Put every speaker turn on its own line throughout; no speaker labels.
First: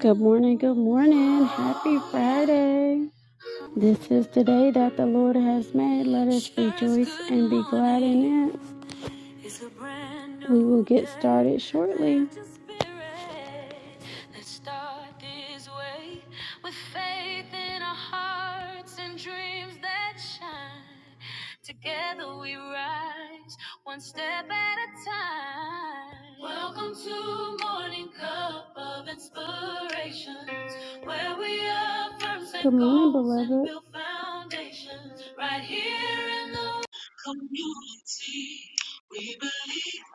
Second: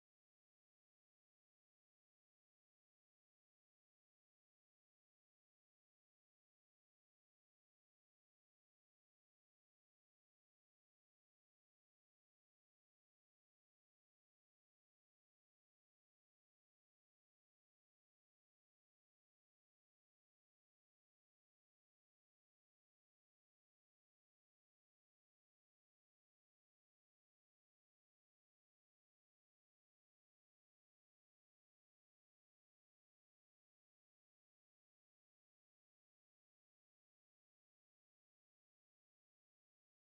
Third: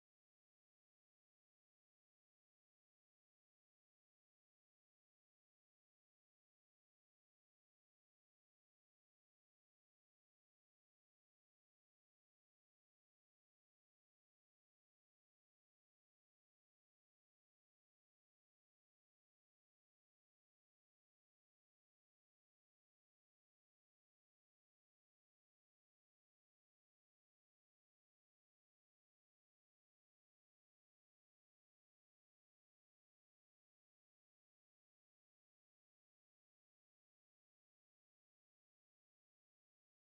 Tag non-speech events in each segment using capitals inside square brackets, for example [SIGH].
Good morning, good morning. Happy Friday. This is the day that the Lord has made. Let us rejoice and be glad in it.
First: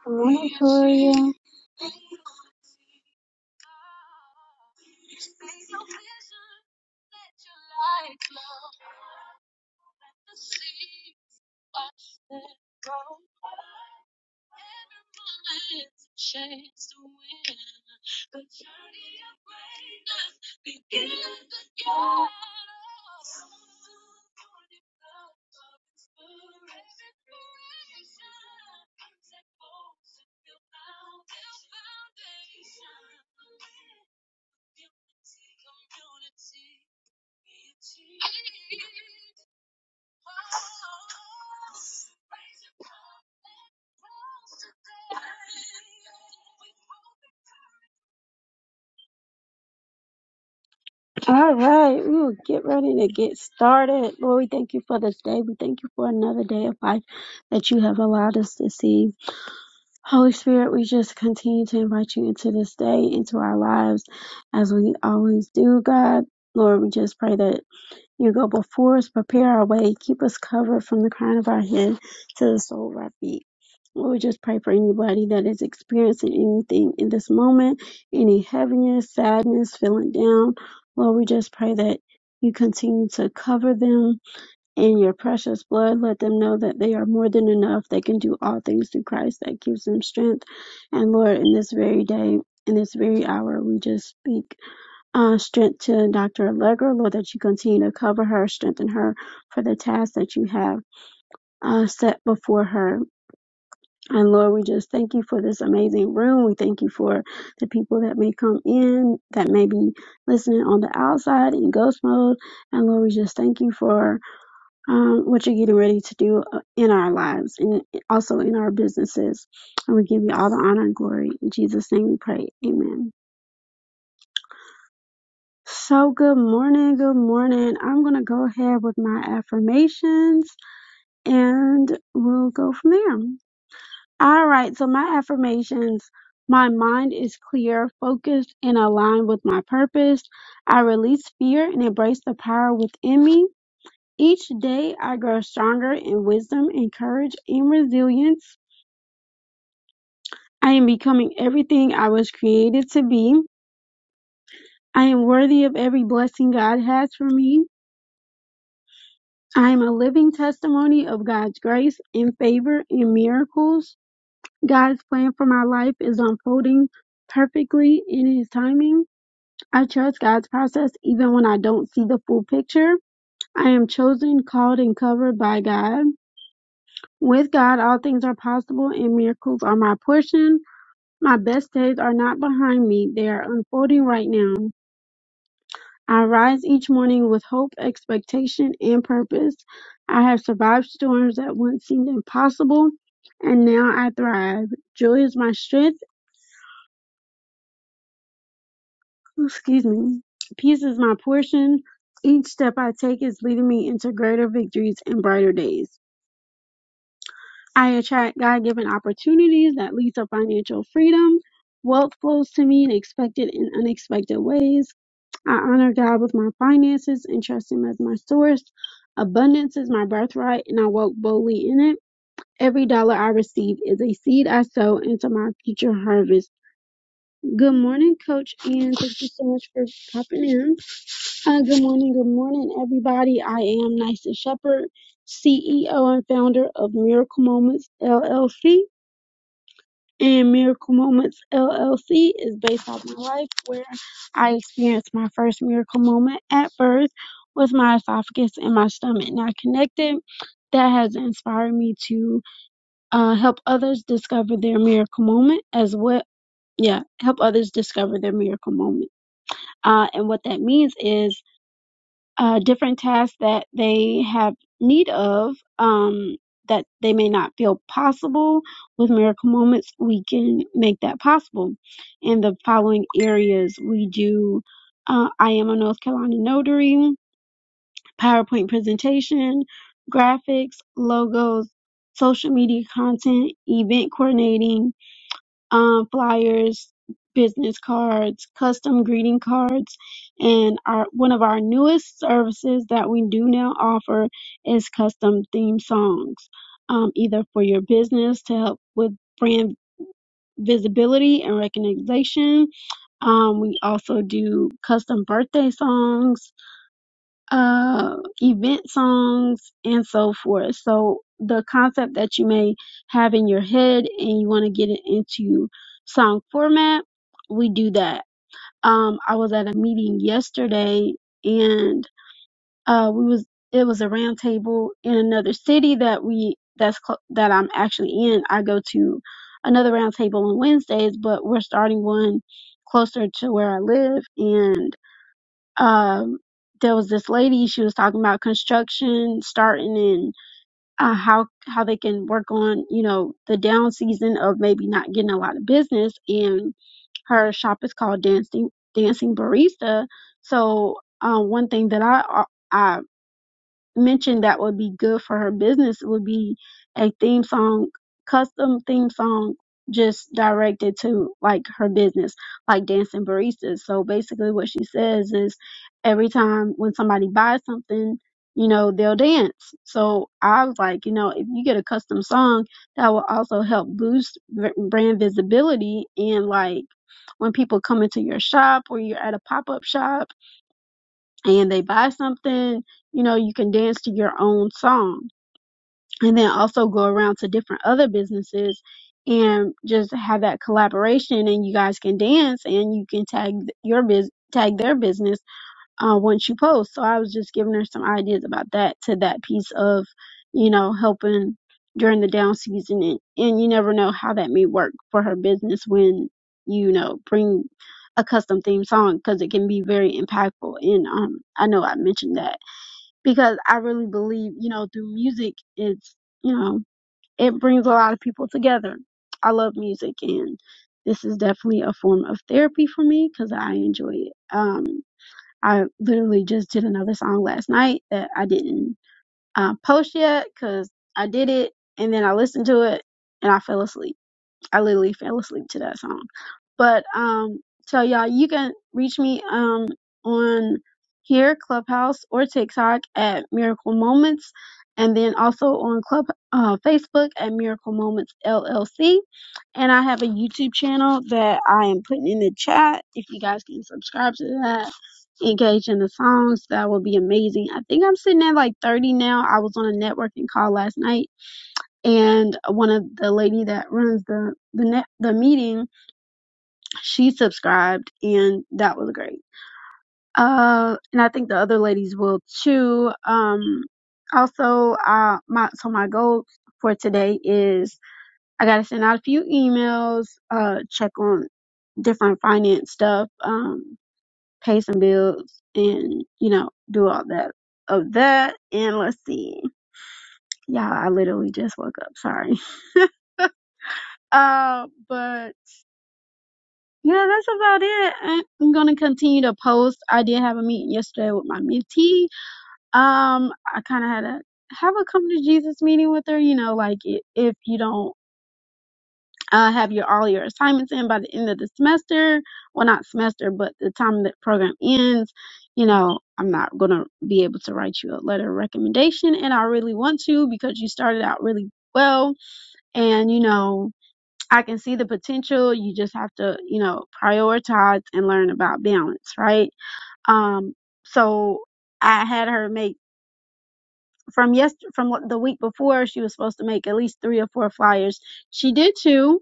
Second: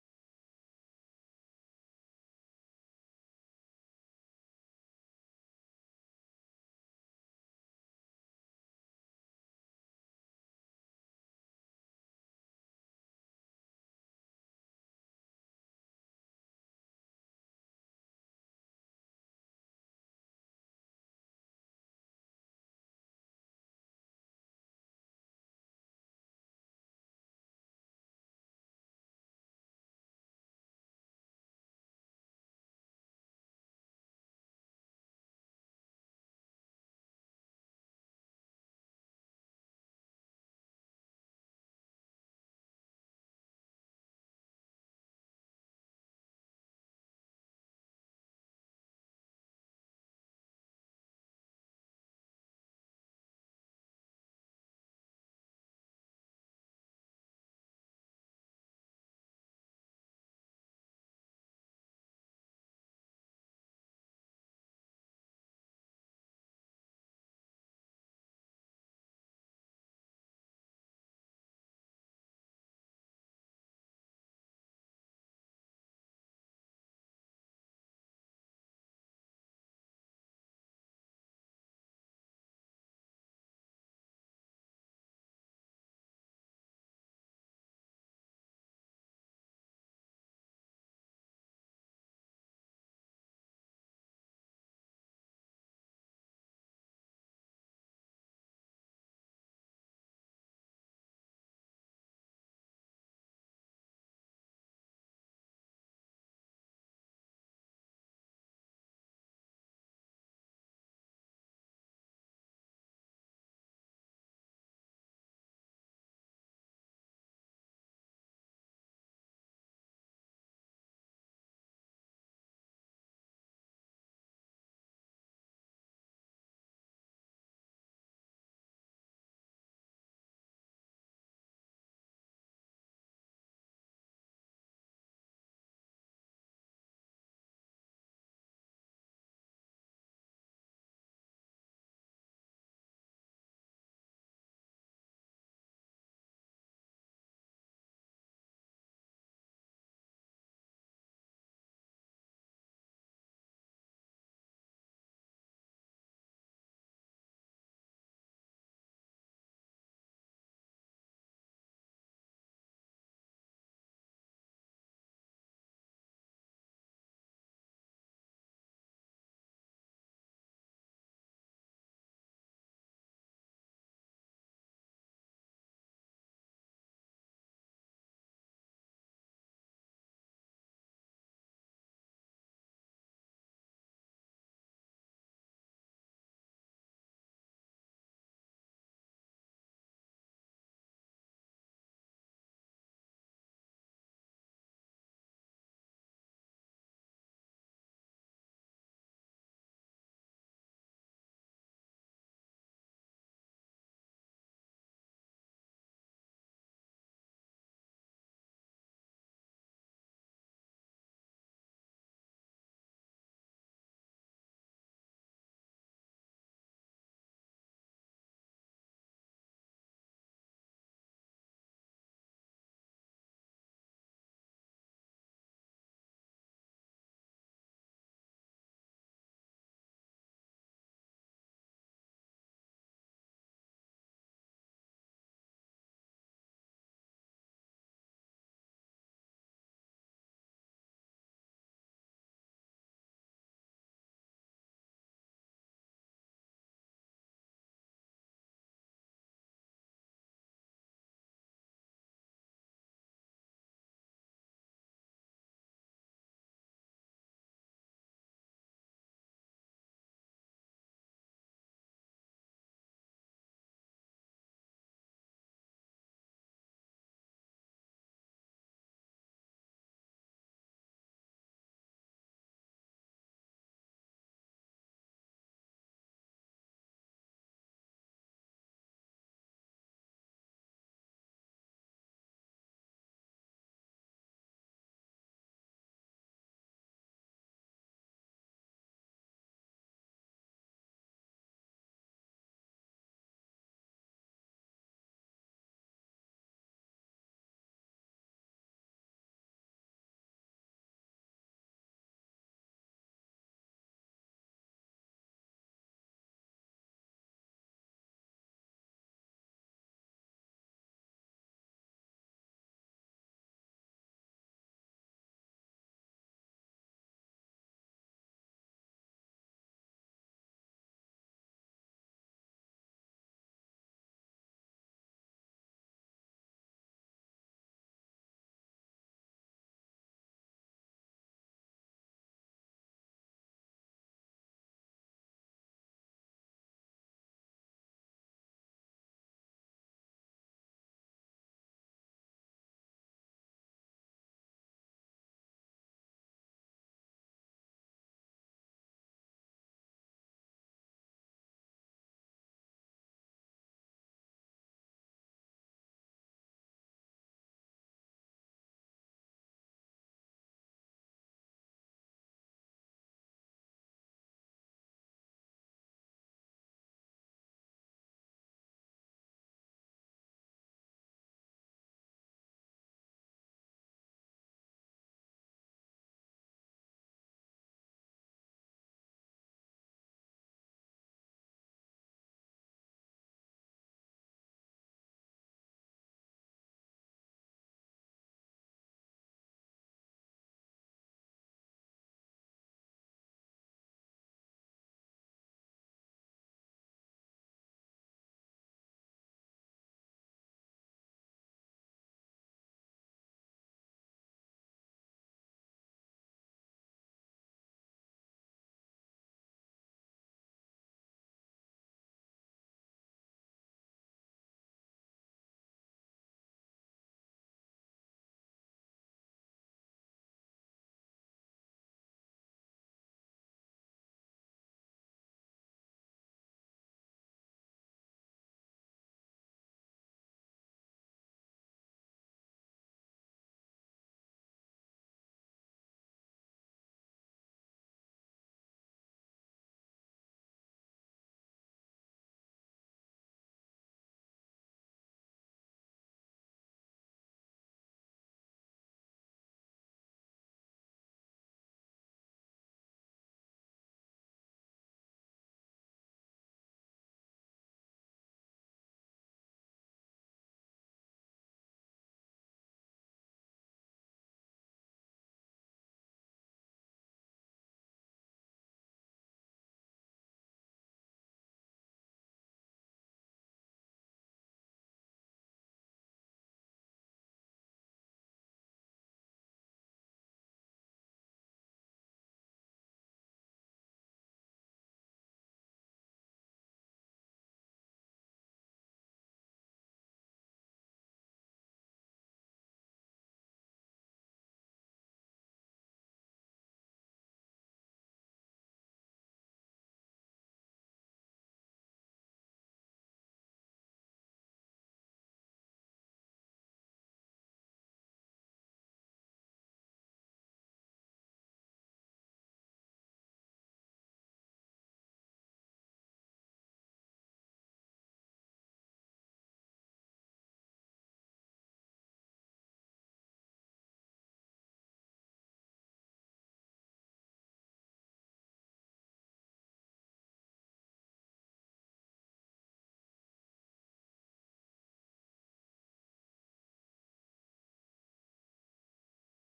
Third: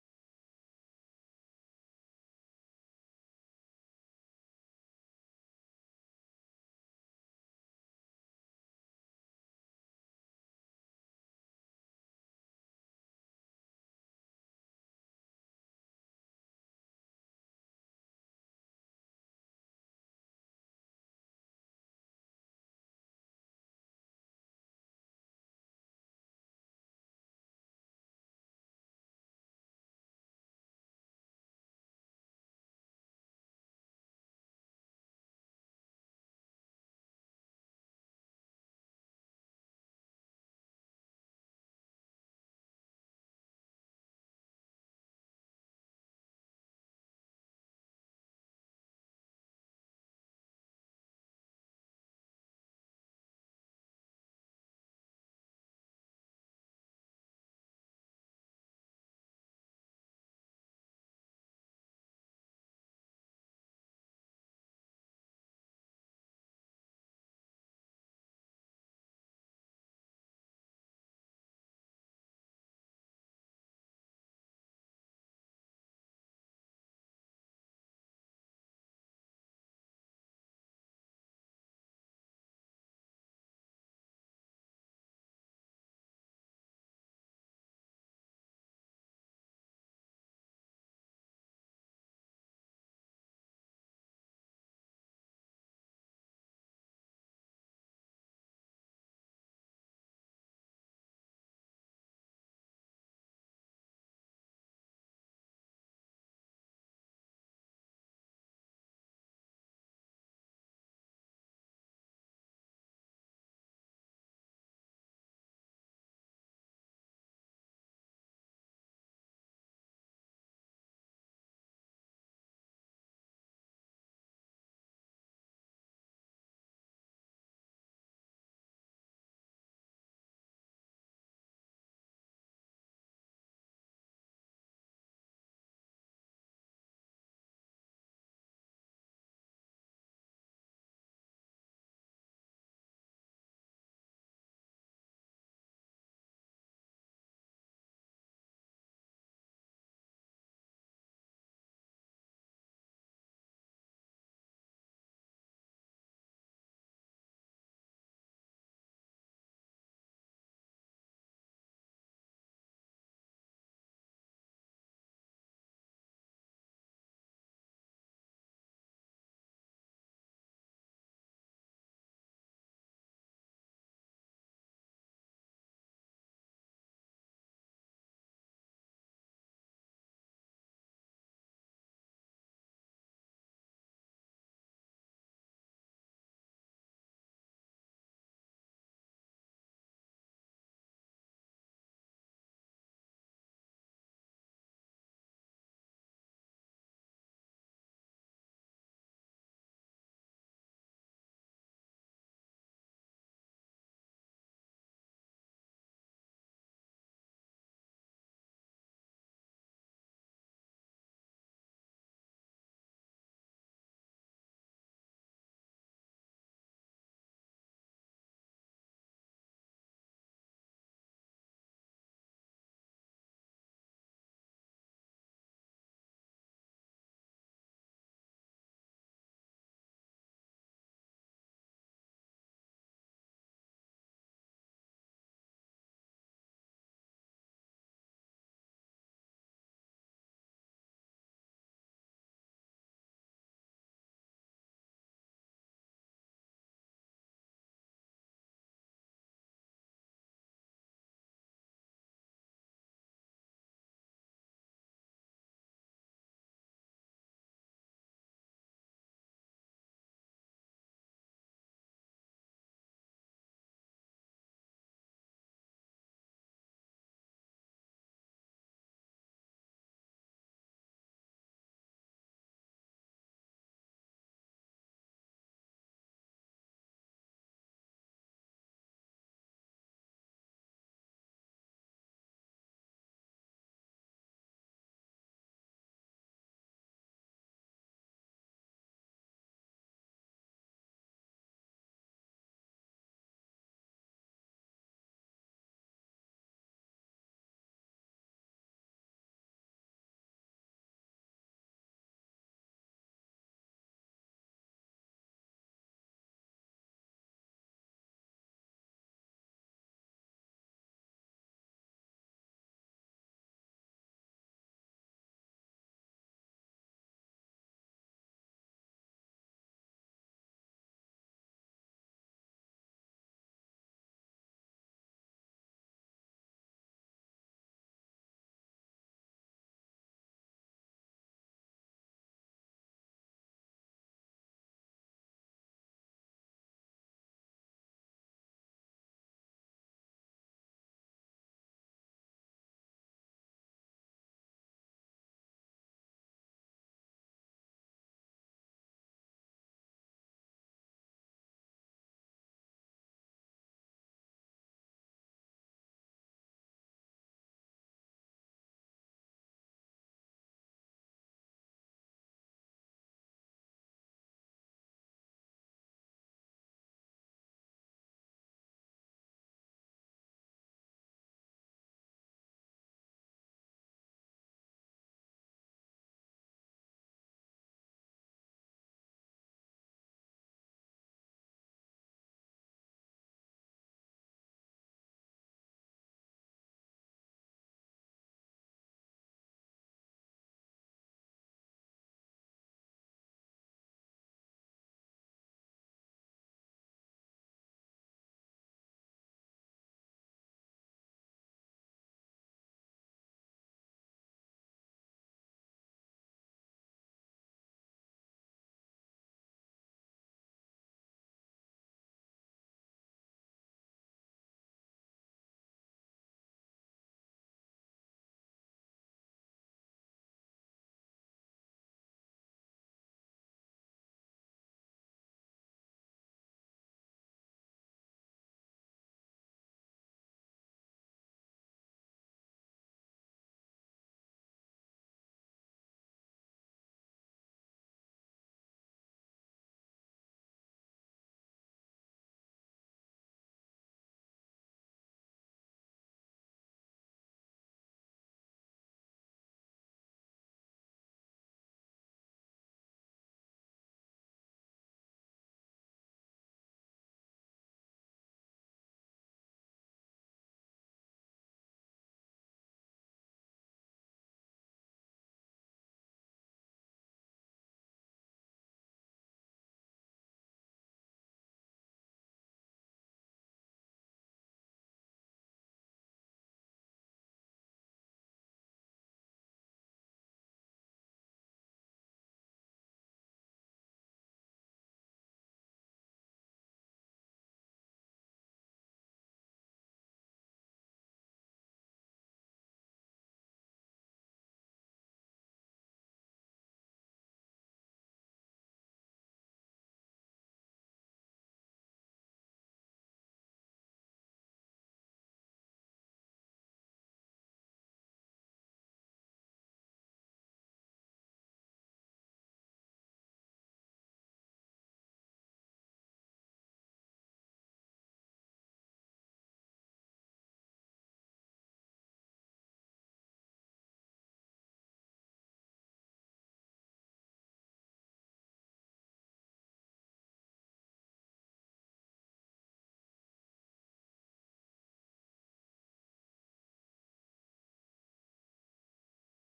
Good All right, we will get ready to get started. Lord, we thank you for this day. We thank you for another day of life that you have allowed us to see. Holy Spirit, we just continue to invite you into this day, into our lives, as we always do, God. Lord, we just pray that. You go before us, prepare our way, keep us covered from the crown of our head to the sole of our feet. Lord, we just pray for anybody that is experiencing anything in this moment, any heaviness, sadness, feeling down. Lord, we just pray that you continue to cover them in your precious blood. Let them know that they are more than enough. They can do all things through Christ that gives them strength. And Lord, in this very day, in this very hour, we just speak. Uh, strength to Dr. Allegra, Lord, that you continue to cover her, strengthen her for the task that you have uh, set before her. And Lord, we just thank you for this amazing room. We thank you for the people that may come in, that may be listening on the outside in ghost mode. And Lord, we just thank you for um, what you're getting ready to do uh, in our lives and also in our businesses. And we give you all the honor and glory. In Jesus' name we pray. Amen. So, good morning. Good morning. I'm going to go ahead with my affirmations and we'll go from there. All right. So, my affirmations my mind is clear, focused, and aligned with my purpose. I release fear and embrace the power within me. Each day, I grow stronger in wisdom and courage and resilience. I am becoming everything I was created to be. I am worthy of every blessing God has for me. I am a living testimony of God's grace and favor and miracles. God's plan for my life is unfolding perfectly in His timing. I trust God's process even when I don't see the full picture. I am chosen, called, and covered by God. With God, all things are possible and miracles are my portion. My best days are not behind me, they are unfolding right now. I rise each morning with hope, expectation, and purpose. I have survived storms that once seemed impossible, and now I thrive. Joy is my strength. Excuse me. Peace is my portion. Each step I take is leading me into greater victories and brighter days. I attract God given opportunities that lead to financial freedom. Wealth flows to me in expected and unexpected ways. I honor God with my finances and trust Him as my source. Abundance is my birthright, and I walk boldly in it. Every dollar I receive is a seed I sow into my future harvest. Good morning, Coach, and thank you so much for popping in. Uh, good morning, good morning, everybody. I am Nysa Shepherd, CEO and founder of Miracle Moments LLC and Miracle Moments LLC is based off my life where I experienced my first miracle moment at birth with my esophagus and my stomach not connected. That has inspired me to uh, help others discover their miracle moment as well. Yeah, help others discover their miracle moment. Uh, and what that means is uh, different tasks that they have need of um, that they may not feel possible. With Miracle Moments, we can make that possible. In the following areas, we do uh, I am a North Carolina notary, PowerPoint presentation, graphics, logos, social media content, event coordinating um, flyers, business cards, custom greeting cards, and our one of our newest services that we do now offer is custom theme songs, um, either for your business to help with brand visibility and recognition. Um, we also do custom birthday songs uh, event songs and so forth. So the concept that you may have in your head and you want to get it into song format, we do that. Um, I was at a meeting yesterday and uh, we was it was a round table in another city that we that's cl- that I'm actually in. I go to another round table on Wednesdays, but we're starting one closer to where I live and um there was this lady she was talking about construction starting and uh, how how they can work on you know the down season of maybe not getting a lot of business and her shop is called dancing dancing barista so um one thing that i i mentioned that would be good for her business would be a theme song, custom theme song, just directed to like her business, like dancing baristas. So basically, what she says is every time when somebody buys something, you know, they'll dance. So I was like, you know, if you get a custom song, that will also help boost v- brand visibility and like when people come into your shop or you're at a pop up shop and they buy something, you know, you can dance to your own song. And then also go around to different other businesses and just have that collaboration and you guys can dance and you can tag your biz tag their business uh, once you post. So I was just giving her some ideas about that to that piece of, you know, helping during the down season. And, and you never know how that may work for her business when, you know, bring a custom theme song because it can be very impactful. And um, I know I mentioned that because I really believe, you know, through music, it's, you know, it brings a lot of people together. I love music and this is definitely a form of therapy for me because I enjoy it. Um, I literally just did another song last night that I didn't uh, post yet because I did it and then I listened to it and I fell asleep. I literally fell asleep to that song. But um, so y'all, you can reach me um on here, Clubhouse or TikTok at Miracle Moments, and then also on Club uh, Facebook at Miracle Moments LLC. And I have a YouTube channel that I am putting in the chat. If you guys can subscribe to that, engage in the songs, that would be amazing. I think I'm sitting at like 30 now. I was on a networking call last night, and one of the lady that runs the the net the meeting she subscribed and that was great. Uh, and I think the other ladies will too. Um, also, uh, my, so my goal for today is I gotta send out a few emails, uh, check on different finance stuff, um, pay some bills and, you know, do all that of that. And let's see. Yeah, I literally just woke up. Sorry. [LAUGHS] Uh, but Yeah, that's about it. I- I'm gonna continue to post. I did have a meeting yesterday with my mentee. Um, I kind of had a have a come to Jesus meeting with her. You know, like i- if you don't uh, have your all your assignments in by the end of the semester, well, not semester, but the time that program ends, you know, I'm not gonna be able to write you a letter of recommendation, and I really want to because you started out really well, and you know. I can see the potential. You just have to, you know, prioritize and learn about balance, right? Um, so I had her make from yesterday, from what- the week before, she was supposed to make at least three or four flyers. She did two.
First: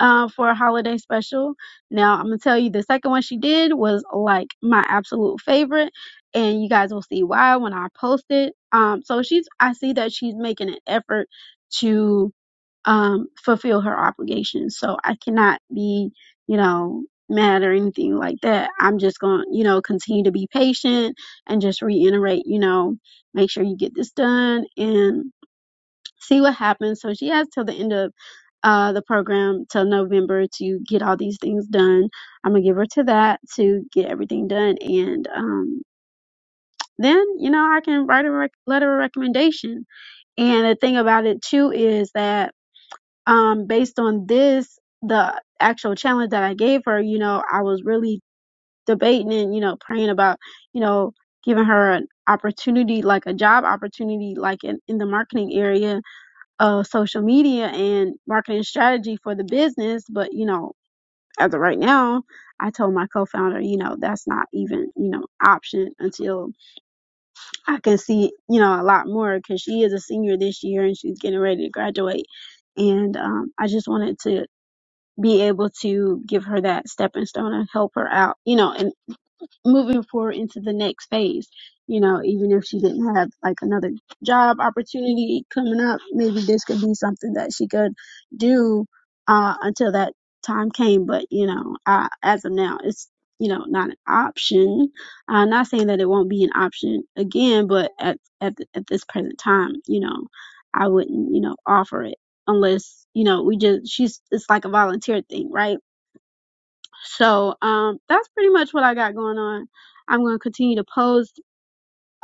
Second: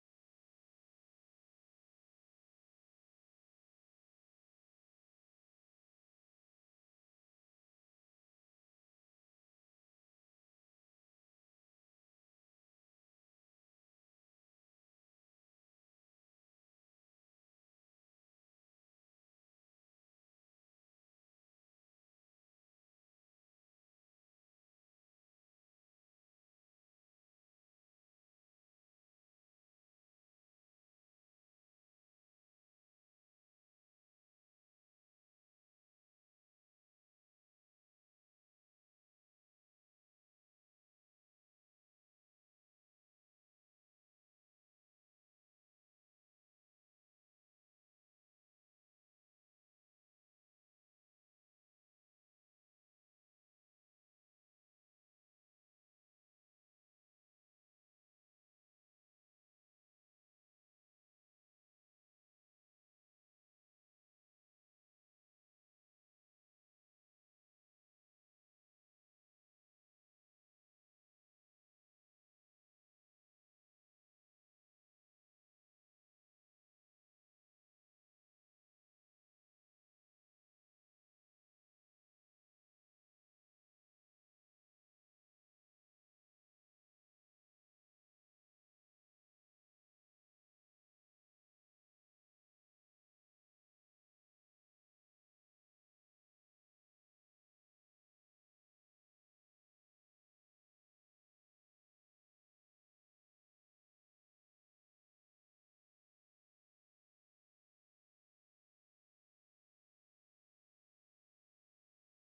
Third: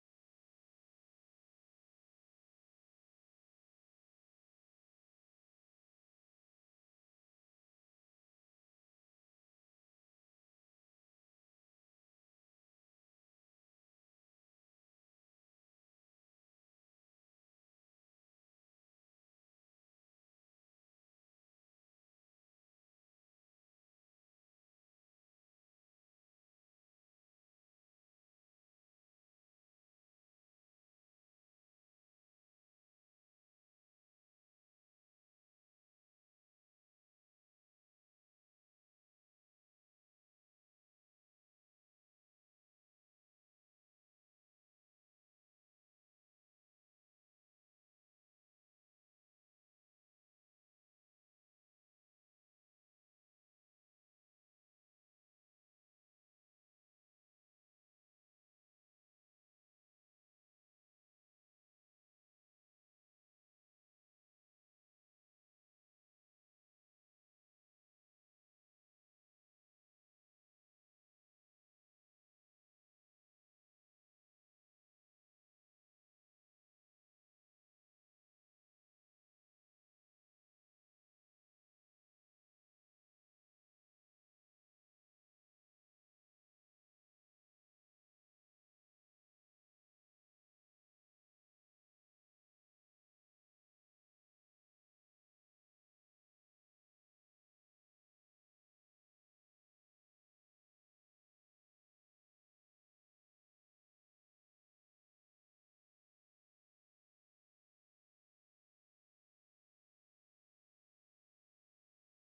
Uh, for a holiday special. Now I'm gonna tell you the second one she did was like my absolute favorite, and you guys will see why when I post it. Um, so she's I see that she's making an effort to um, fulfill her obligations. So I cannot be, you know, mad or anything like that. I'm just going, to you know, continue to be patient and just reiterate, you know, make sure you get this done and see what happens. So she has till the end of uh, the program till November to get all these things done. I'm gonna give her to that to get everything done, and um, then you know I can write a rec- letter of recommendation. And the thing about it too is that um based on this the actual challenge that i gave her you know i was really debating and you know praying about you know giving her an opportunity like a job opportunity like in, in the marketing area of social media and marketing strategy for the business but you know as of right now i told my co-founder you know that's not even you know option until i can see you know a lot more because she is a senior this year and she's getting ready to graduate and um, i just wanted to be able to give her that stepping stone and help her out, you know, and moving forward into the next phase. You know, even if she didn't have like another job opportunity coming up, maybe this could be something that she could do uh, until that time came. But you know, uh, as of now, it's you know not an option. Uh, not saying that it won't be an option again, but at at th- at this present time, you know, I wouldn't you know offer it unless you know we just she's it's like a volunteer thing, right? So um, that's pretty much what I got going on. I'm going to continue to post,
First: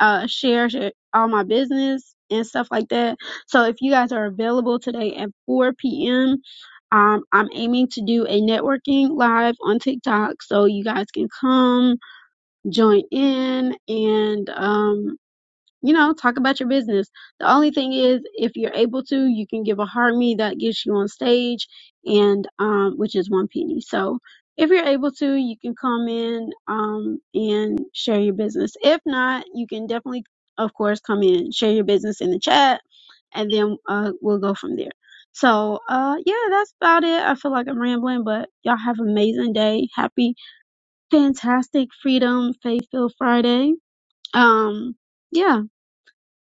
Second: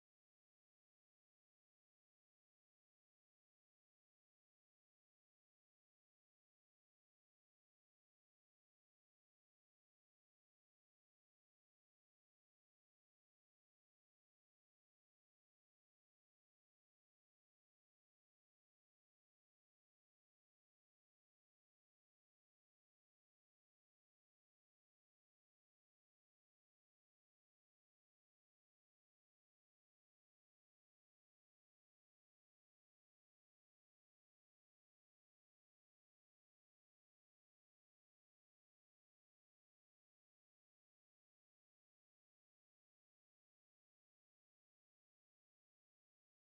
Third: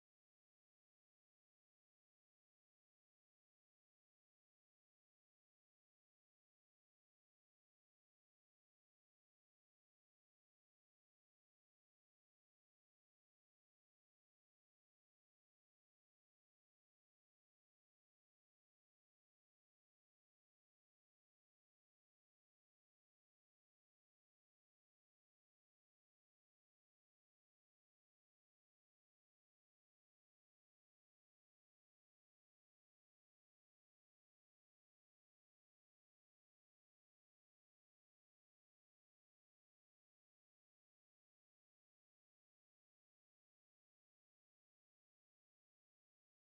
uh, share, share all my business and stuff like that. So if you guys are available today at 4 p.m., um, I'm aiming to do a networking live on TikTok. So you guys can come join in and um, you know, talk about your business. The only thing is, if you're able to, you can give a hard me that gets you on stage, and um, which is one penny. So if you're able to, you can come in um, and share your business. If not, you can definitely, of course, come in, share your business in the chat, and then uh, we'll go from there. So uh, yeah, that's about it. I feel like I'm rambling, but y'all have an amazing day. Happy, fantastic, freedom, faith filled Friday. Um, yeah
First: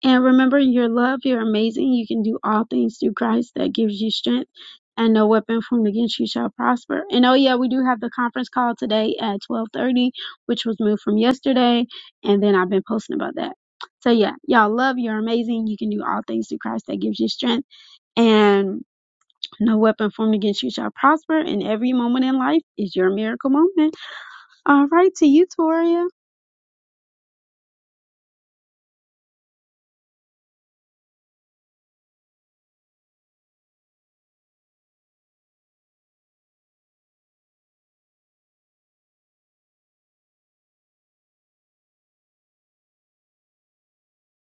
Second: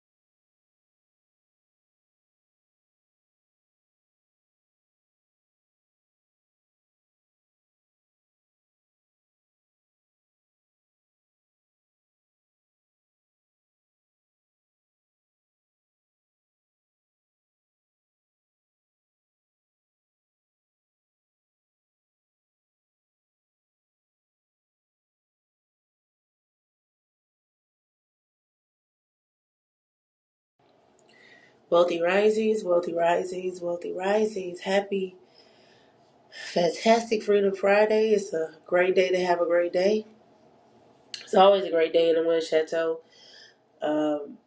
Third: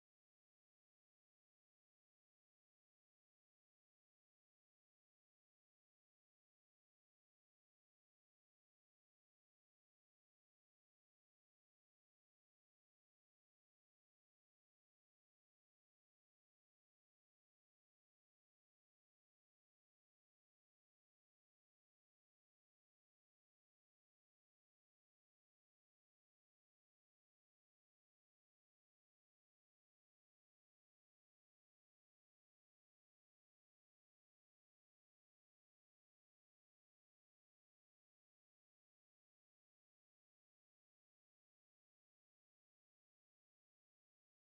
and remember, your love, you're amazing. You can do all things through Christ that gives you strength, and no weapon formed against you shall prosper. And oh yeah, we do have the conference call today at 12:30, which was moved from yesterday, and then I've been posting about that. So yeah, y'all love, you're amazing. You can do all things through Christ that gives you strength, and no weapon formed against you shall prosper. And every moment in life is your miracle moment. All right, to you, Toria.
Wealthy Risings, Wealthy Risings, Wealthy Risings. Happy, fantastic Freedom Friday. It's a great day to have a great day. It's always a great day in the Wind Chateau. Um,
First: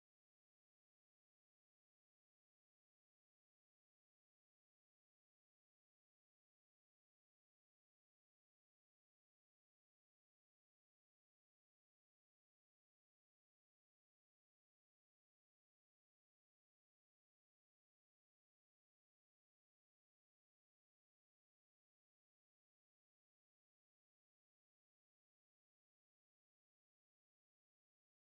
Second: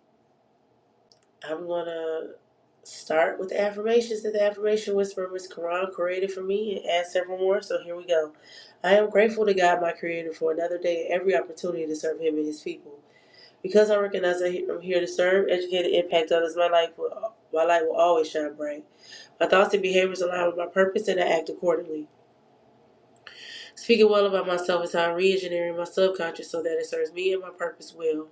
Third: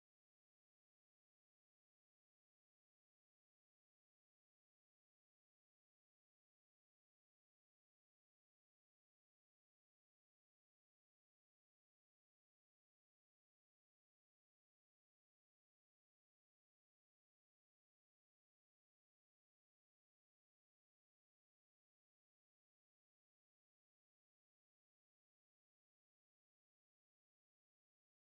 I'm going to start with the affirmations that the affirmation whisperer, Miss Quran, created for me and add several more. So here we go. I am grateful to God, my creator, for another day and every opportunity to serve him and his people. Because I recognize that I'm here to serve, educate, and impact others, my life will, my light will always shine bright. My thoughts and behaviors align with my purpose and I act accordingly. Speaking well about myself is how I'm re engineering my subconscious so that it serves me and my purpose well.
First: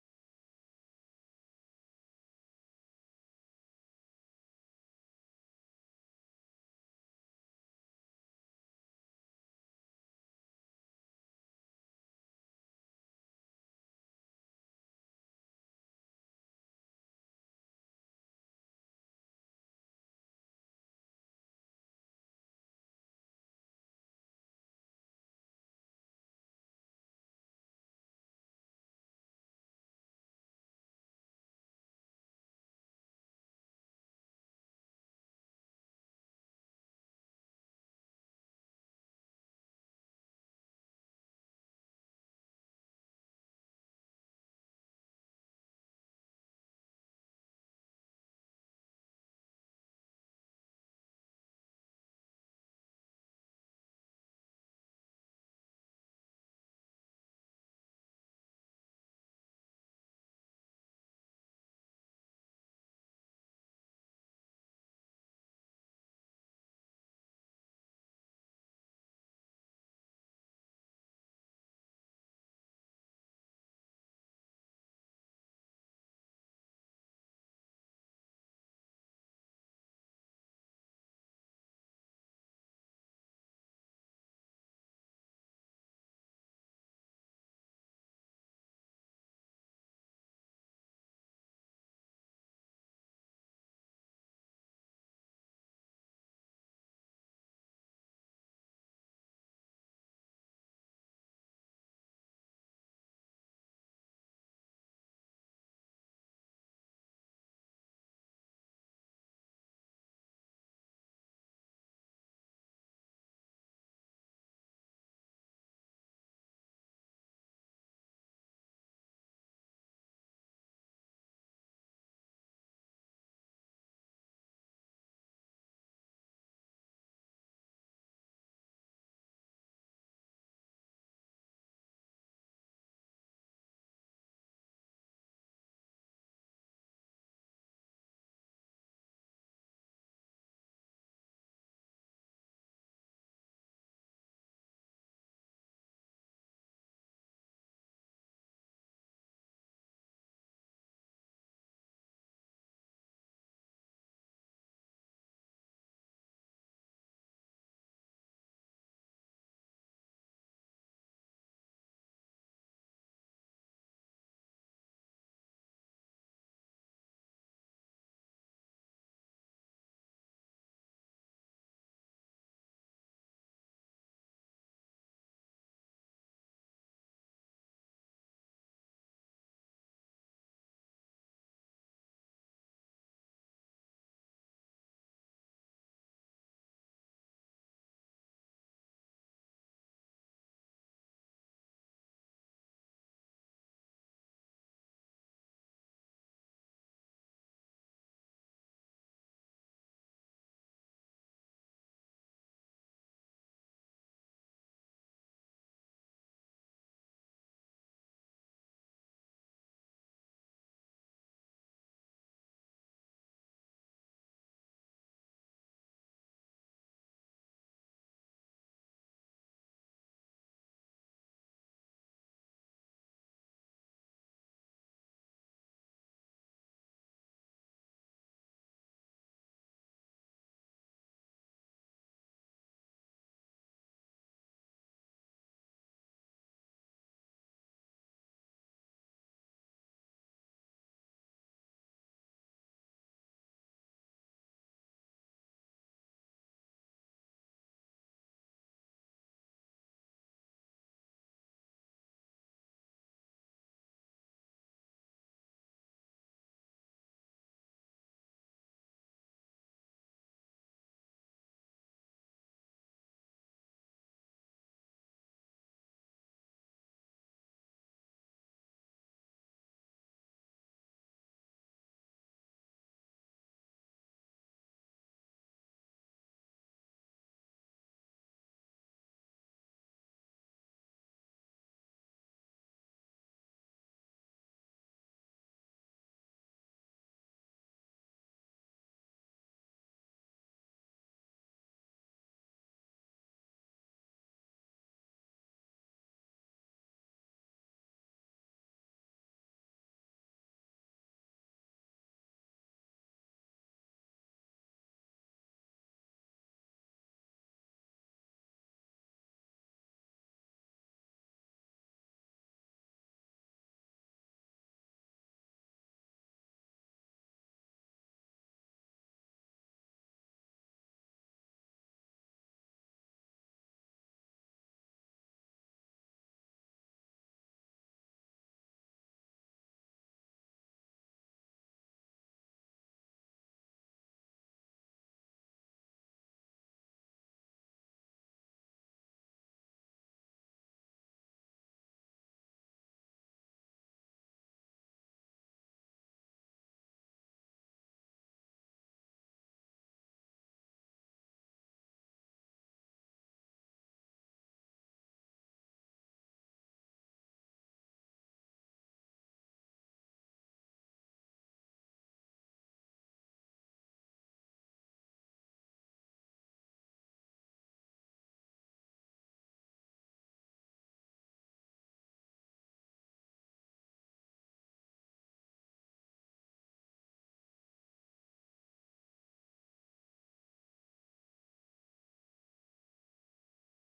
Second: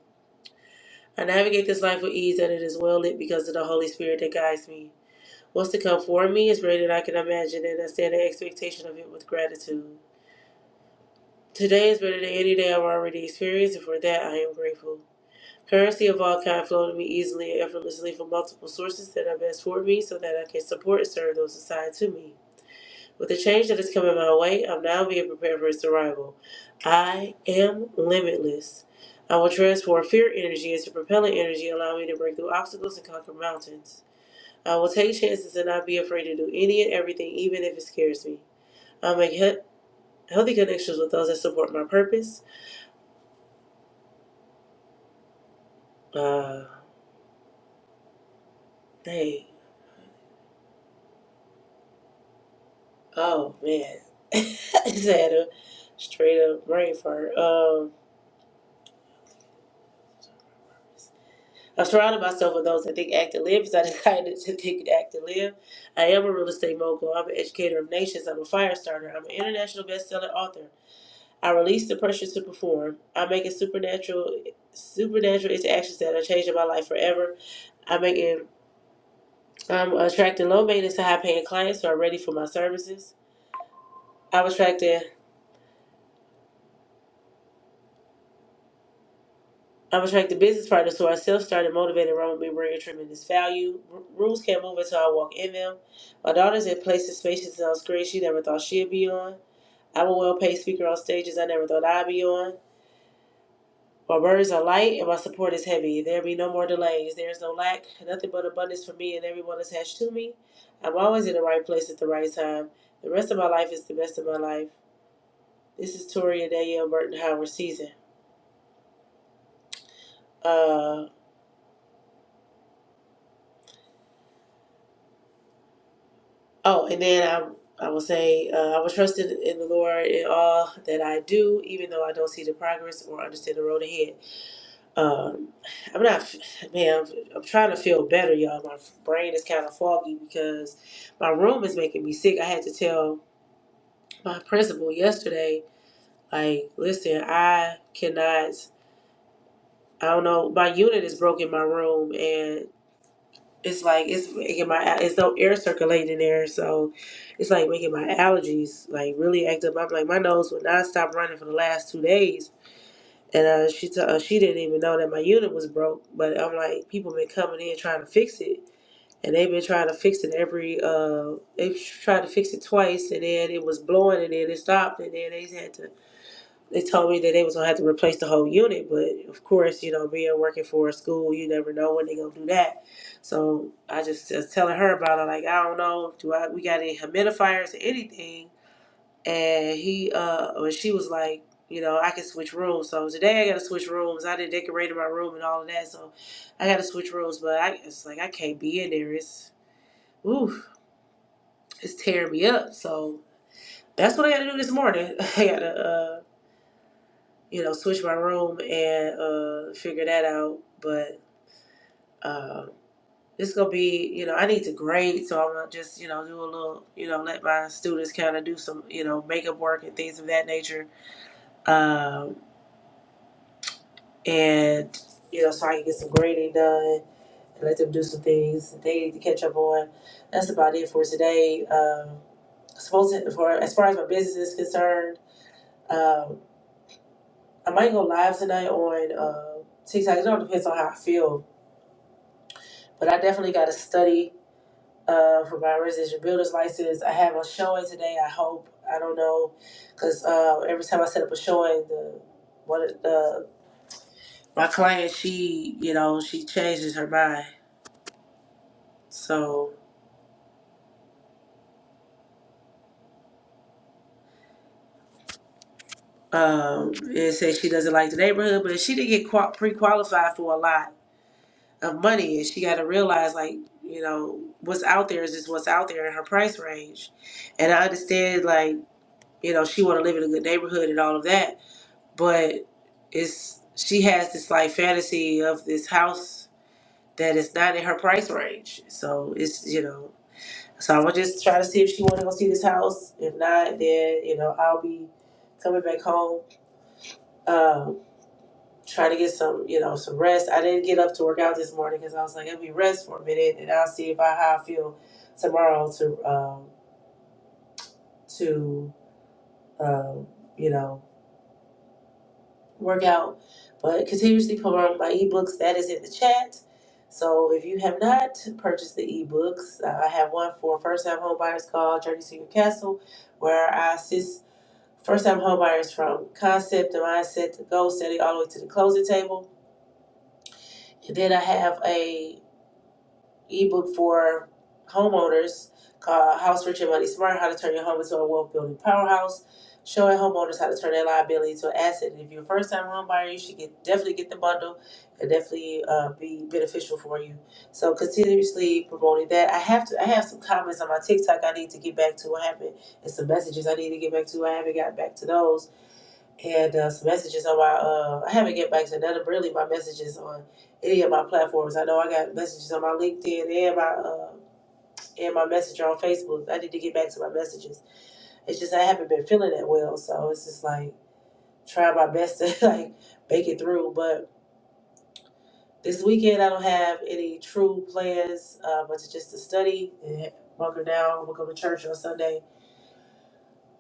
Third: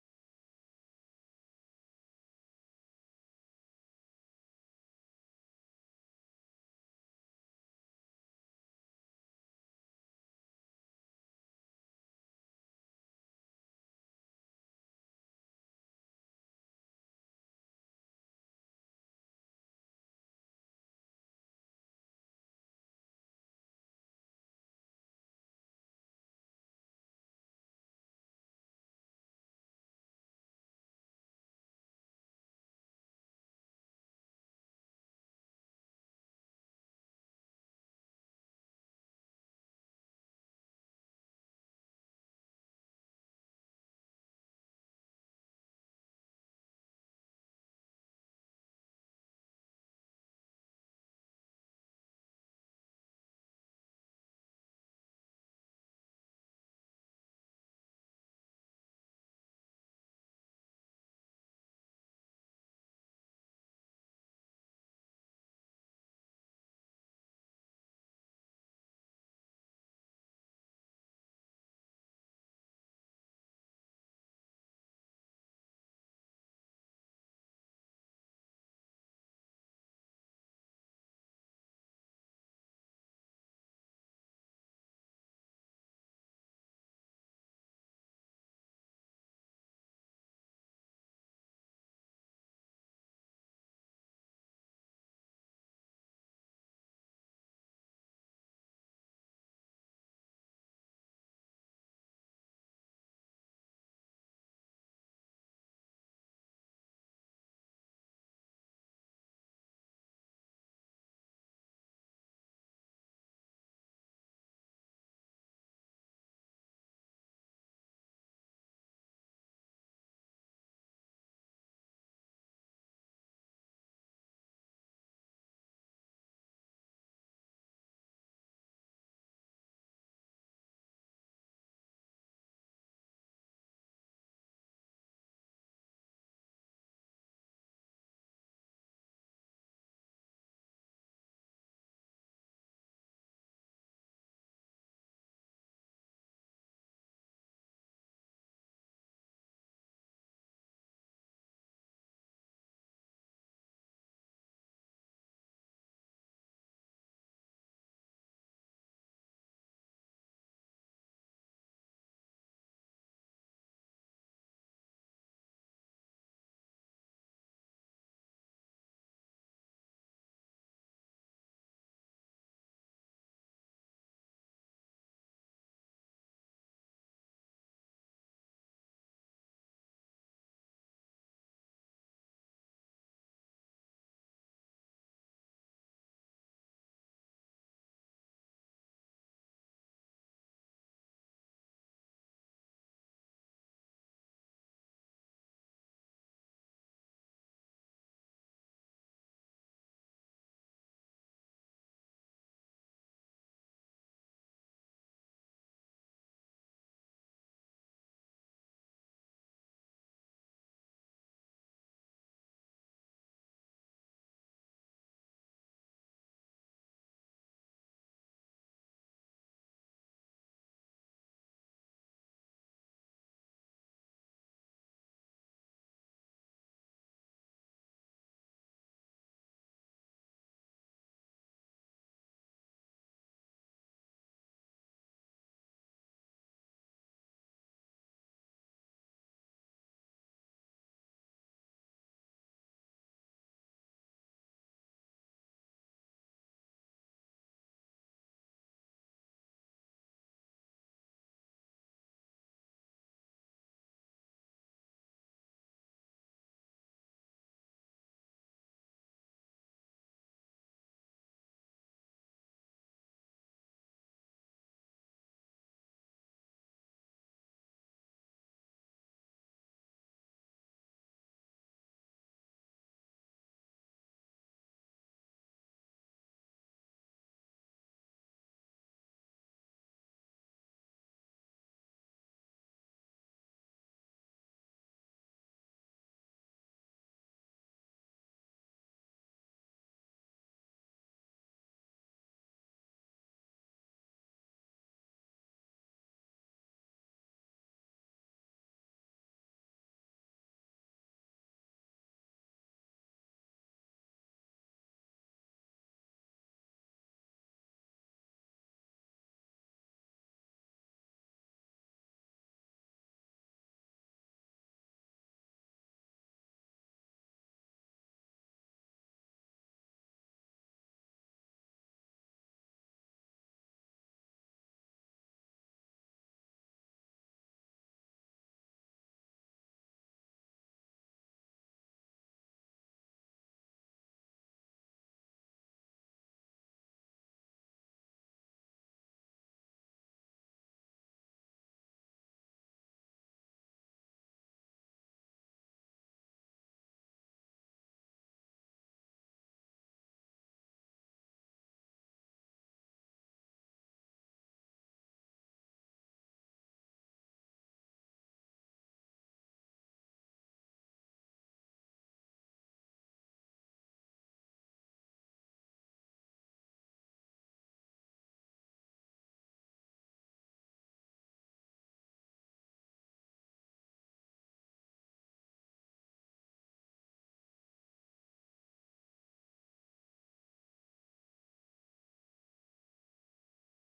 I navigate this life with ease and it is well lit because of the Holy Spirit that guides me. What's to come for me is greater than I can imagine and I stand in expectation of it with gratitude. Today is better than any day I've already experienced and for that I am grateful. Currency of all kind flow to me easily and effortlessly from multiple sources that are best for me so that I can support and serve those assigned to me. With the change that is coming my way, I'm now being prepared for its arrival. I am limitless. I will transform fear energy into propelling energy, allowing me to break through obstacles and conquer mountains. I will take chances and not be afraid to do any and everything, even if it scares me. I'll make he- healthy connections with those that support my purpose. Uh, hey, oh man, [LAUGHS] I just had a straight up brain fart. Um, I surrounded myself with those that think, act, and live because I decided [LAUGHS] to think, act, and live. I am a real estate mogul. I'm an educator of nations. I'm a fire starter. I'm an international best-selling author. I release the pressure to perform. I'm making supernatural, supernatural interactions that are changing my life forever. I'm making, I'm attracting low maintenance to high-paying clients who are ready for my services. I'm attracting i am attracted business partners who are self-started, motivated, run with me, bring tremendous value. R- rules can't move until I walk in them. My daughter's in places, spaces, and on screens she never thought she'd be on. I'm a well-paid speaker on stages I never thought I'd be on. My burdens are light and my support is heavy. There be no more delays. There is no lack, nothing but abundance for me and everyone attached to me. I'm always in the right place at the right time. The rest of my life is the best of my life. This is Tori and Danielle Burton Howard season. Uh. Oh, and then I, I will say, uh, I will trust in, in the Lord in all that I do, even though I don't see the progress or understand the road ahead. Um, I'm not, man, I'm, I'm trying to feel better, y'all. My brain is kind of foggy because my room is making me sick. I had to tell my principal yesterday, like, listen, I cannot, I don't know, my unit is broken, in my room, and. it's like it's making my it's no air circulating there, so it's like making my allergies like really act up. I'm like my nose would not stop running for the last two days, and uh, she t- uh, she didn't even know that my unit was broke. But I'm like people been coming in trying to fix it, and they've been trying to fix it every uh they tried to fix it twice, and then it was blowing, and then it stopped, and then they had to they told me that they was gonna have to replace the whole unit, but of course, you know, being working for a school, you never know when they gonna do that. So I just was telling her about it, like I don't know, do I we got any humidifiers or anything? And he uh or she was like, you know, I can switch rooms. So today I gotta switch rooms. I didn't decorate my room and all of that, so I gotta switch rooms. But I it's like I can't be in there. It's ooh, it's tearing me up. So that's what I gotta do this morning. [LAUGHS] I gotta. uh you know, switch my room and uh, figure that out. But uh, it's gonna be, you know, I need to grade, so I'm gonna just, you know, do a little, you know, let my students kind of do some, you know, makeup work and things of that nature, um, and you know, so I can get some grading done and let them do some things that they need to catch up on. That's about it for today. Um, supposed to, for as far as my business is concerned, um, I might go live tonight on uh, TikTok. It all depends on how I feel but I definitely got to study uh, for my residential builder's license. I have a showing today. I hope I don't know because uh, every time I set up a showing, the one of the my client she you know she changes her mind. So um, it says she doesn't like the neighborhood, but she did get qua pre qualified for a lot of money, and she got to realize like you know what's out there is just what's out there in her price range. And I understand like you know she want to live in a good neighborhood and all of that, but it's she has this like fantasy of this house that is not in her price range. So it's you know, so I'm gonna just try to see if she want to go see this house. If not, then you know I'll be coming back home, um, trying to get some you know some rest. I didn't get up to work out this morning because I was like, let me rest for a minute, and I'll see if I how I feel tomorrow to um, to um, you know. workout. But continuously promote my ebooks. That is in the chat. So if you have not purchased the ebooks, uh, I have one for first-time homebuyers called Journey to Your Castle, where I assist first-time homebuyers from concept to mindset to goal setting all the way to the closing table. And then I have a ebook for homeowners called House Rich and Money Smart How to Turn Your Home into a Wealth Building Powerhouse, showing homeowners how to turn their liability into an asset. And if you're a first time home buyer, you should get definitely get the bundle and definitely uh, be beneficial for you. So continuously promoting that. I have to I have some comments on my TikTok I need to get back to. I haven't and some messages I need to get back to. I haven't gotten back to those and uh, some messages on my. Uh, I haven't get back to none of really my messages on any of my platforms. I know I got messages on my LinkedIn and my uh, and my messenger on Facebook. I need to get back to my messages. It's just I haven't been feeling that well, so it's just like trying my best to [LAUGHS] like make it through. But this weekend I don't have any true plans, uh, but to just to study and bunker down. We'll go to church on Sunday.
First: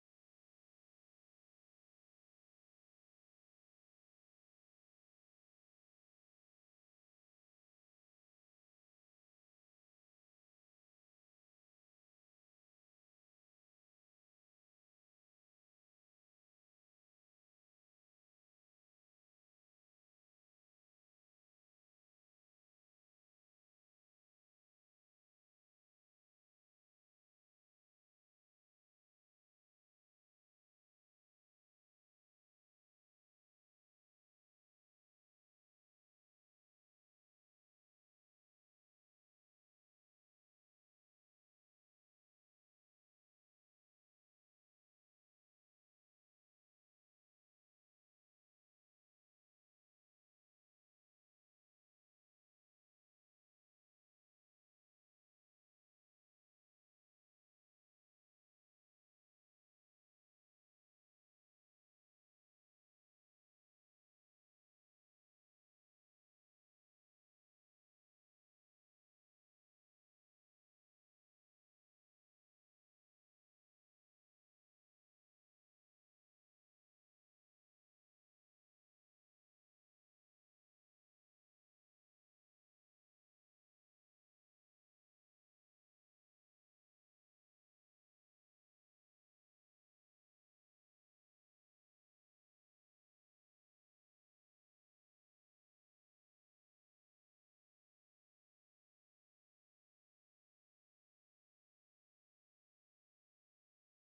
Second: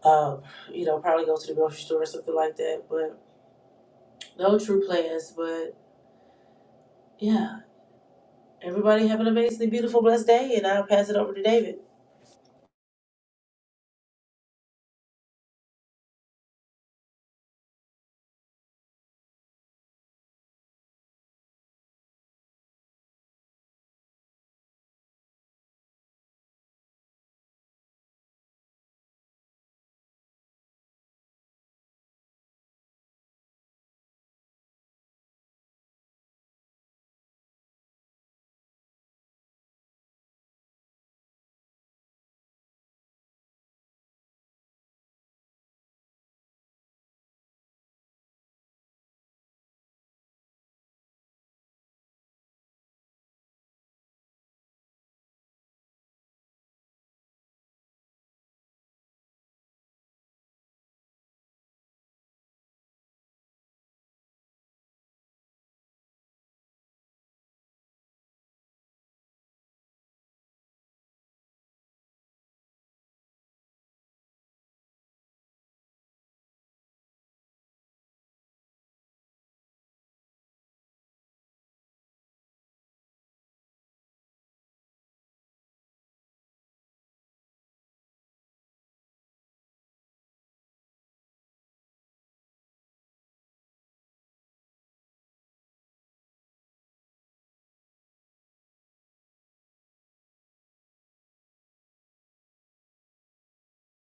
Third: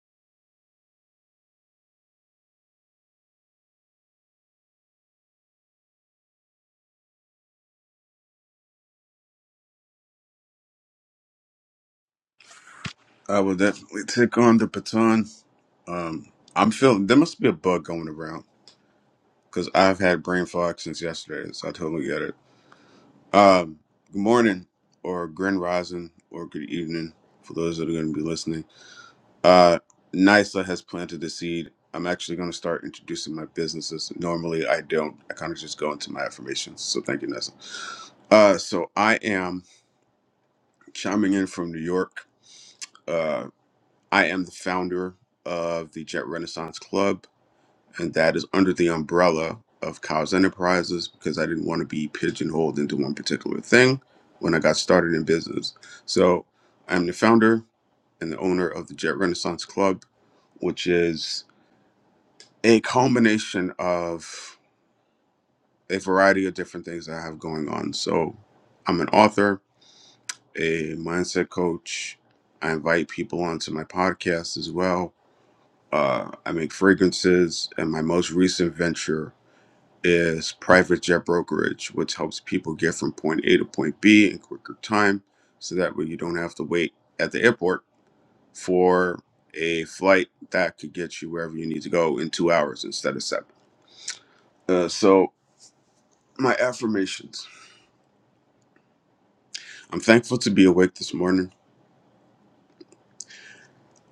Um, you know, probably go to the grocery store or something like that. But no true plans. But yeah. Everybody have an amazingly beautiful, blessed day, and I'll pass it over to David.
I will definitely take on the baton. Um, I'm feeling there must be a bug going around because I've had brain fog since yesterday, so I totally get it. Um, good morning, or grand rising, or good evening for those that are going to be listening. Uh, NISA has planted the seed. I'm actually going to start introducing my businesses. Normally, I don't. I kind of just go into my affirmations. So thank you, Nessa. Uh, so I am chiming in from New York. Uh, I am the founder of the Jet Renaissance Club. and that is under the umbrella of Cows Enterprises because I didn't want to be pigeonholed into one particular thing when I got started in business. So I'm the founder and the owner of the Jet Renaissance Club, which is a culmination of a variety of different things that I have going on. So I'm an author, a mindset coach. I invite people onto my podcast as well. Uh, I make fragrances, and my most recent venture is private jet brokerage, which helps people get from point A to point B in quicker time. So that way you don't have to wait at the airport for a flight that could get you wherever you need to go in two hours instead of seven. Uh, so, my affirmations I'm thankful to be awake this morning.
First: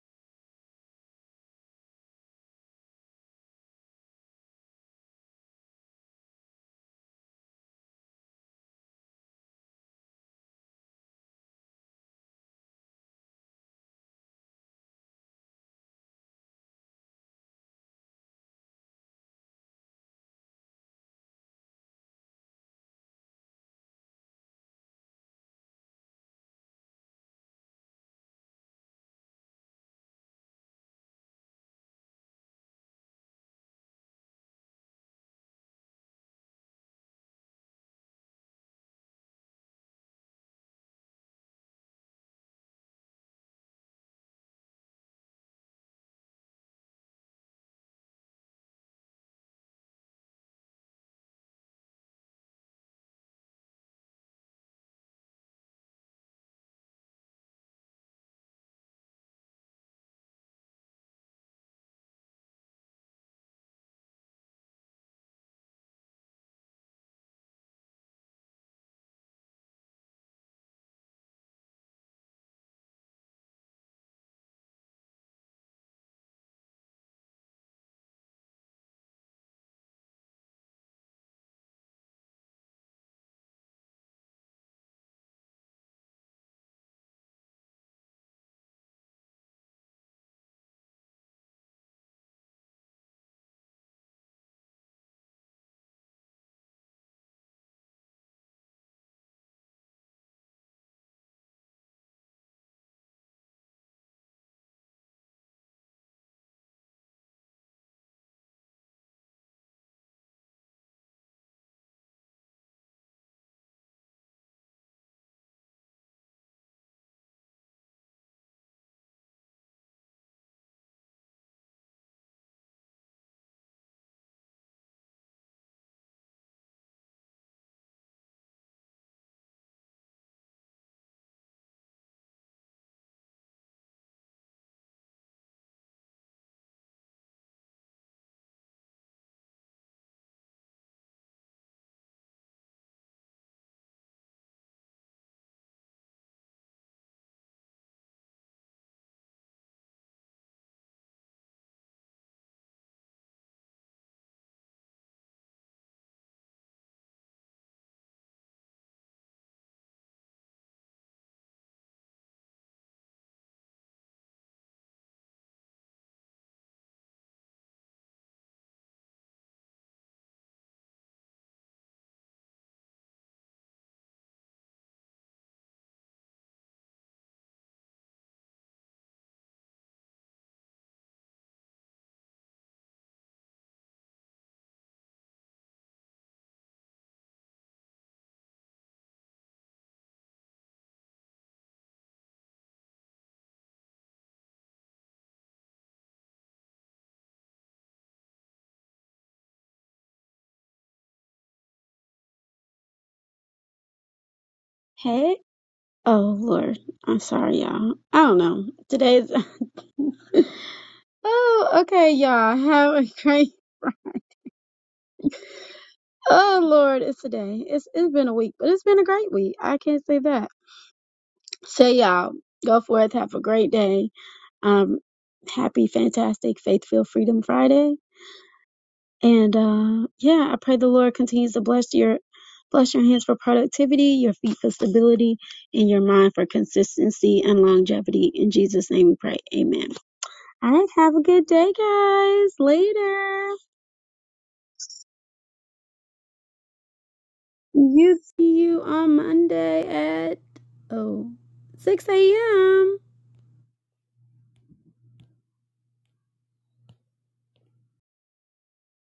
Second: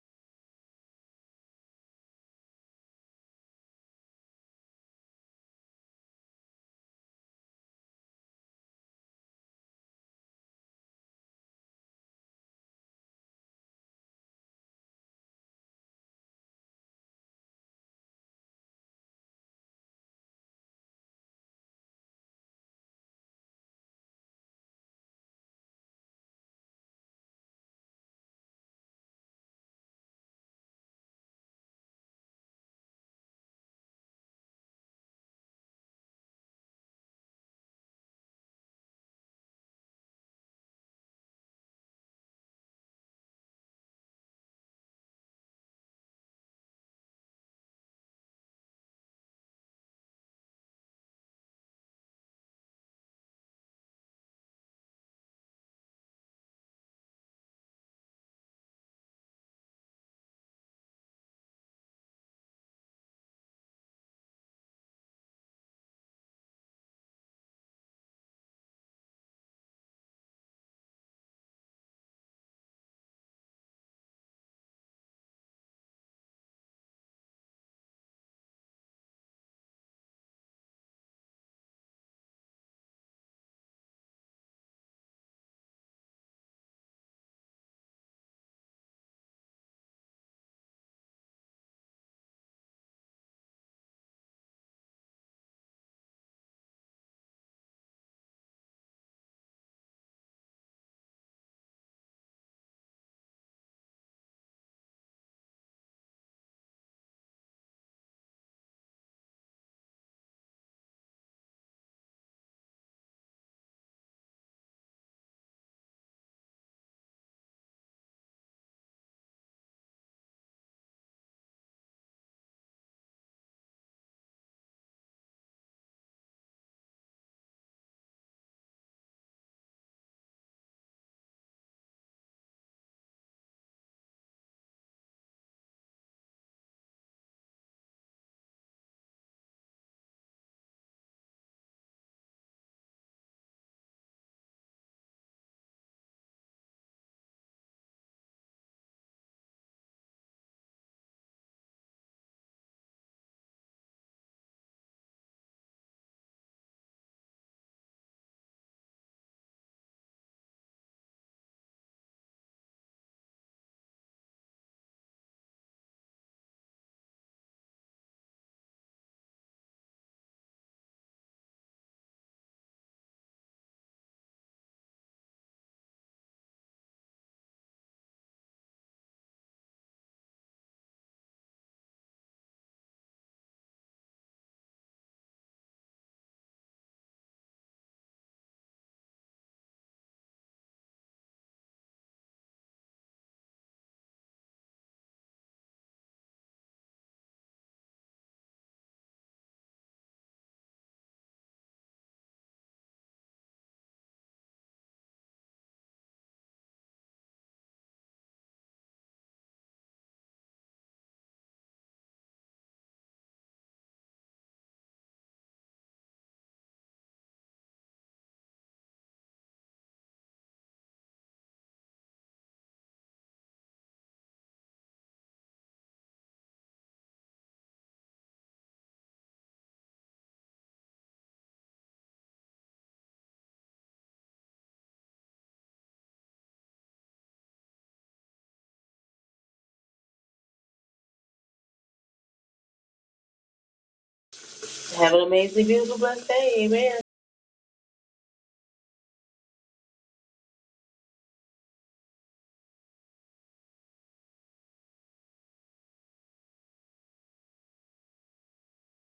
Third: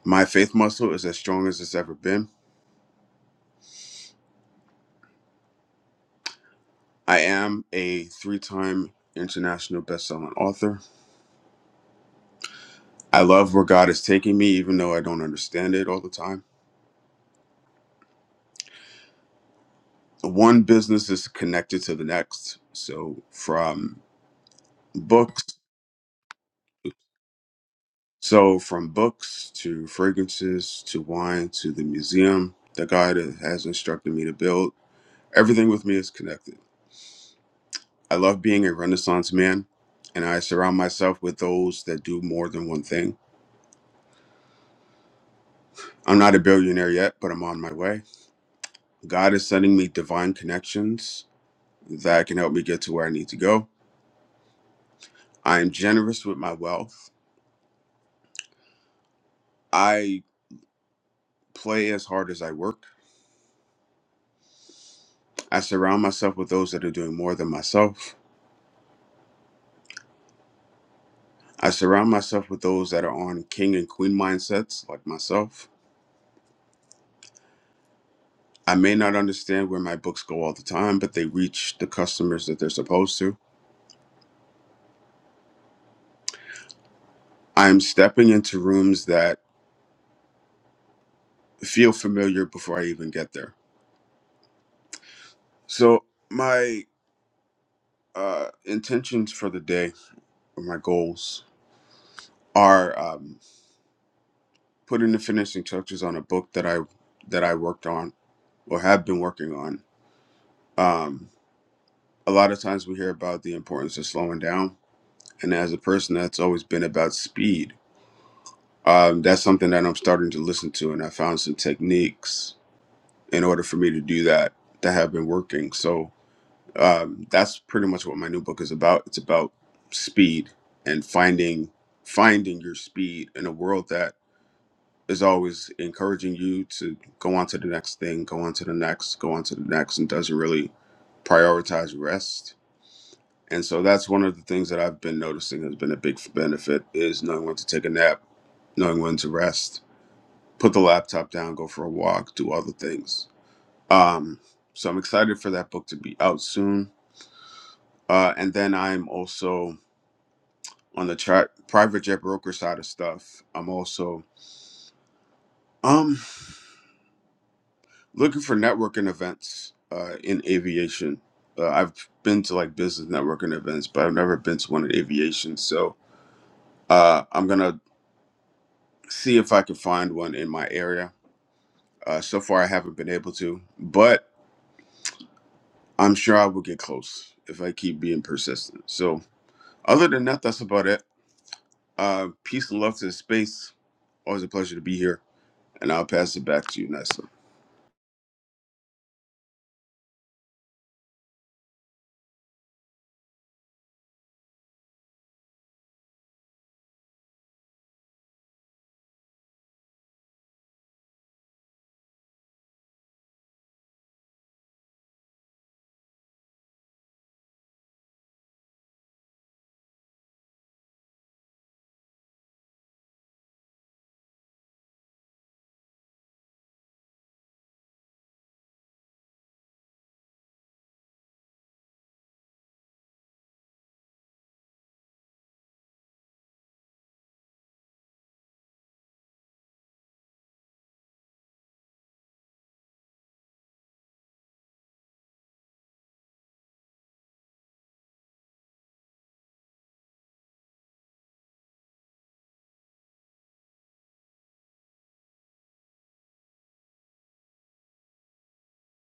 My faith muscle is as strong as it's ever been. I am a three time international best-selling author. I love where God is taking me, even though I don't understand it all the time. one business is connected to the next. So from books, so from books to fragrances to wine to the museum, the guy has instructed me to build, everything with me is connected. I love being a Renaissance man, and I surround myself with those that do more than one thing. I'm not a billionaire yet, but I'm on my way. God is sending me divine connections that can help me get to where I need to go. I am generous with my wealth. I play as hard as I work. I surround myself with those that are doing more than myself. I surround myself with those that are on king and queen mindsets, like myself. I may not understand where my books go all the time, but they reach the customers that they're supposed to. I'm stepping into rooms that feel familiar before I even get there. So, my uh, intentions for the day, or my goals, are um, putting the finishing touches on a book that I that I worked on or have been working on. Um, a lot of times we hear about the importance of slowing down and as a person that's always been about speed um, that's something that i'm starting to listen to and i found some techniques in order for me to do that that have been working so um, that's pretty much what my new book is about it's about speed and finding finding your speed in a world that is always encouraging you to go on to the next thing go on to the next go on to the next and doesn't really prioritize rest And so that's one of the things that I've been noticing has been a big benefit is knowing when to take a nap, knowing when to rest, put the laptop down, go for a walk, do other things. Um, so I'm excited for that book to be out soon. Uh, and then I'm also on the tri- private jet broker side of stuff. I'm also um, looking for networking events uh, in aviation. Uh, I've been to like business networking events, but I've never been to one in aviation. So uh, I'm gonna see if I can find one in my area. Uh, so far, I haven't been able to, but I'm sure I will get close if I keep being persistent. So, other than that, that's about it. Uh, peace and love to the space. Always a pleasure to be here, and I'll pass it back to you, Nessa.
Hey. Oh Lord, I'm sorry, y'all. I don't know. Today's [LAUGHS] oh okay, y'all. Have a great. [LAUGHS] Oh Lord, it's today. It's it's been a week, but it's been a great week. I can't say that. So y'all, go forth. Have a great day. Um, happy, fantastic, Faith faithful Freedom Friday. And uh, yeah, I pray the Lord continues to bless your bless your hands for productivity, your feet for stability, and your mind for consistency and longevity. In Jesus' name, we pray. Amen. All right, have a good day, guys. Later.
Have an amazingly beautiful, blessed day. Amen.
You see you on Monday at oh, 6 a.m.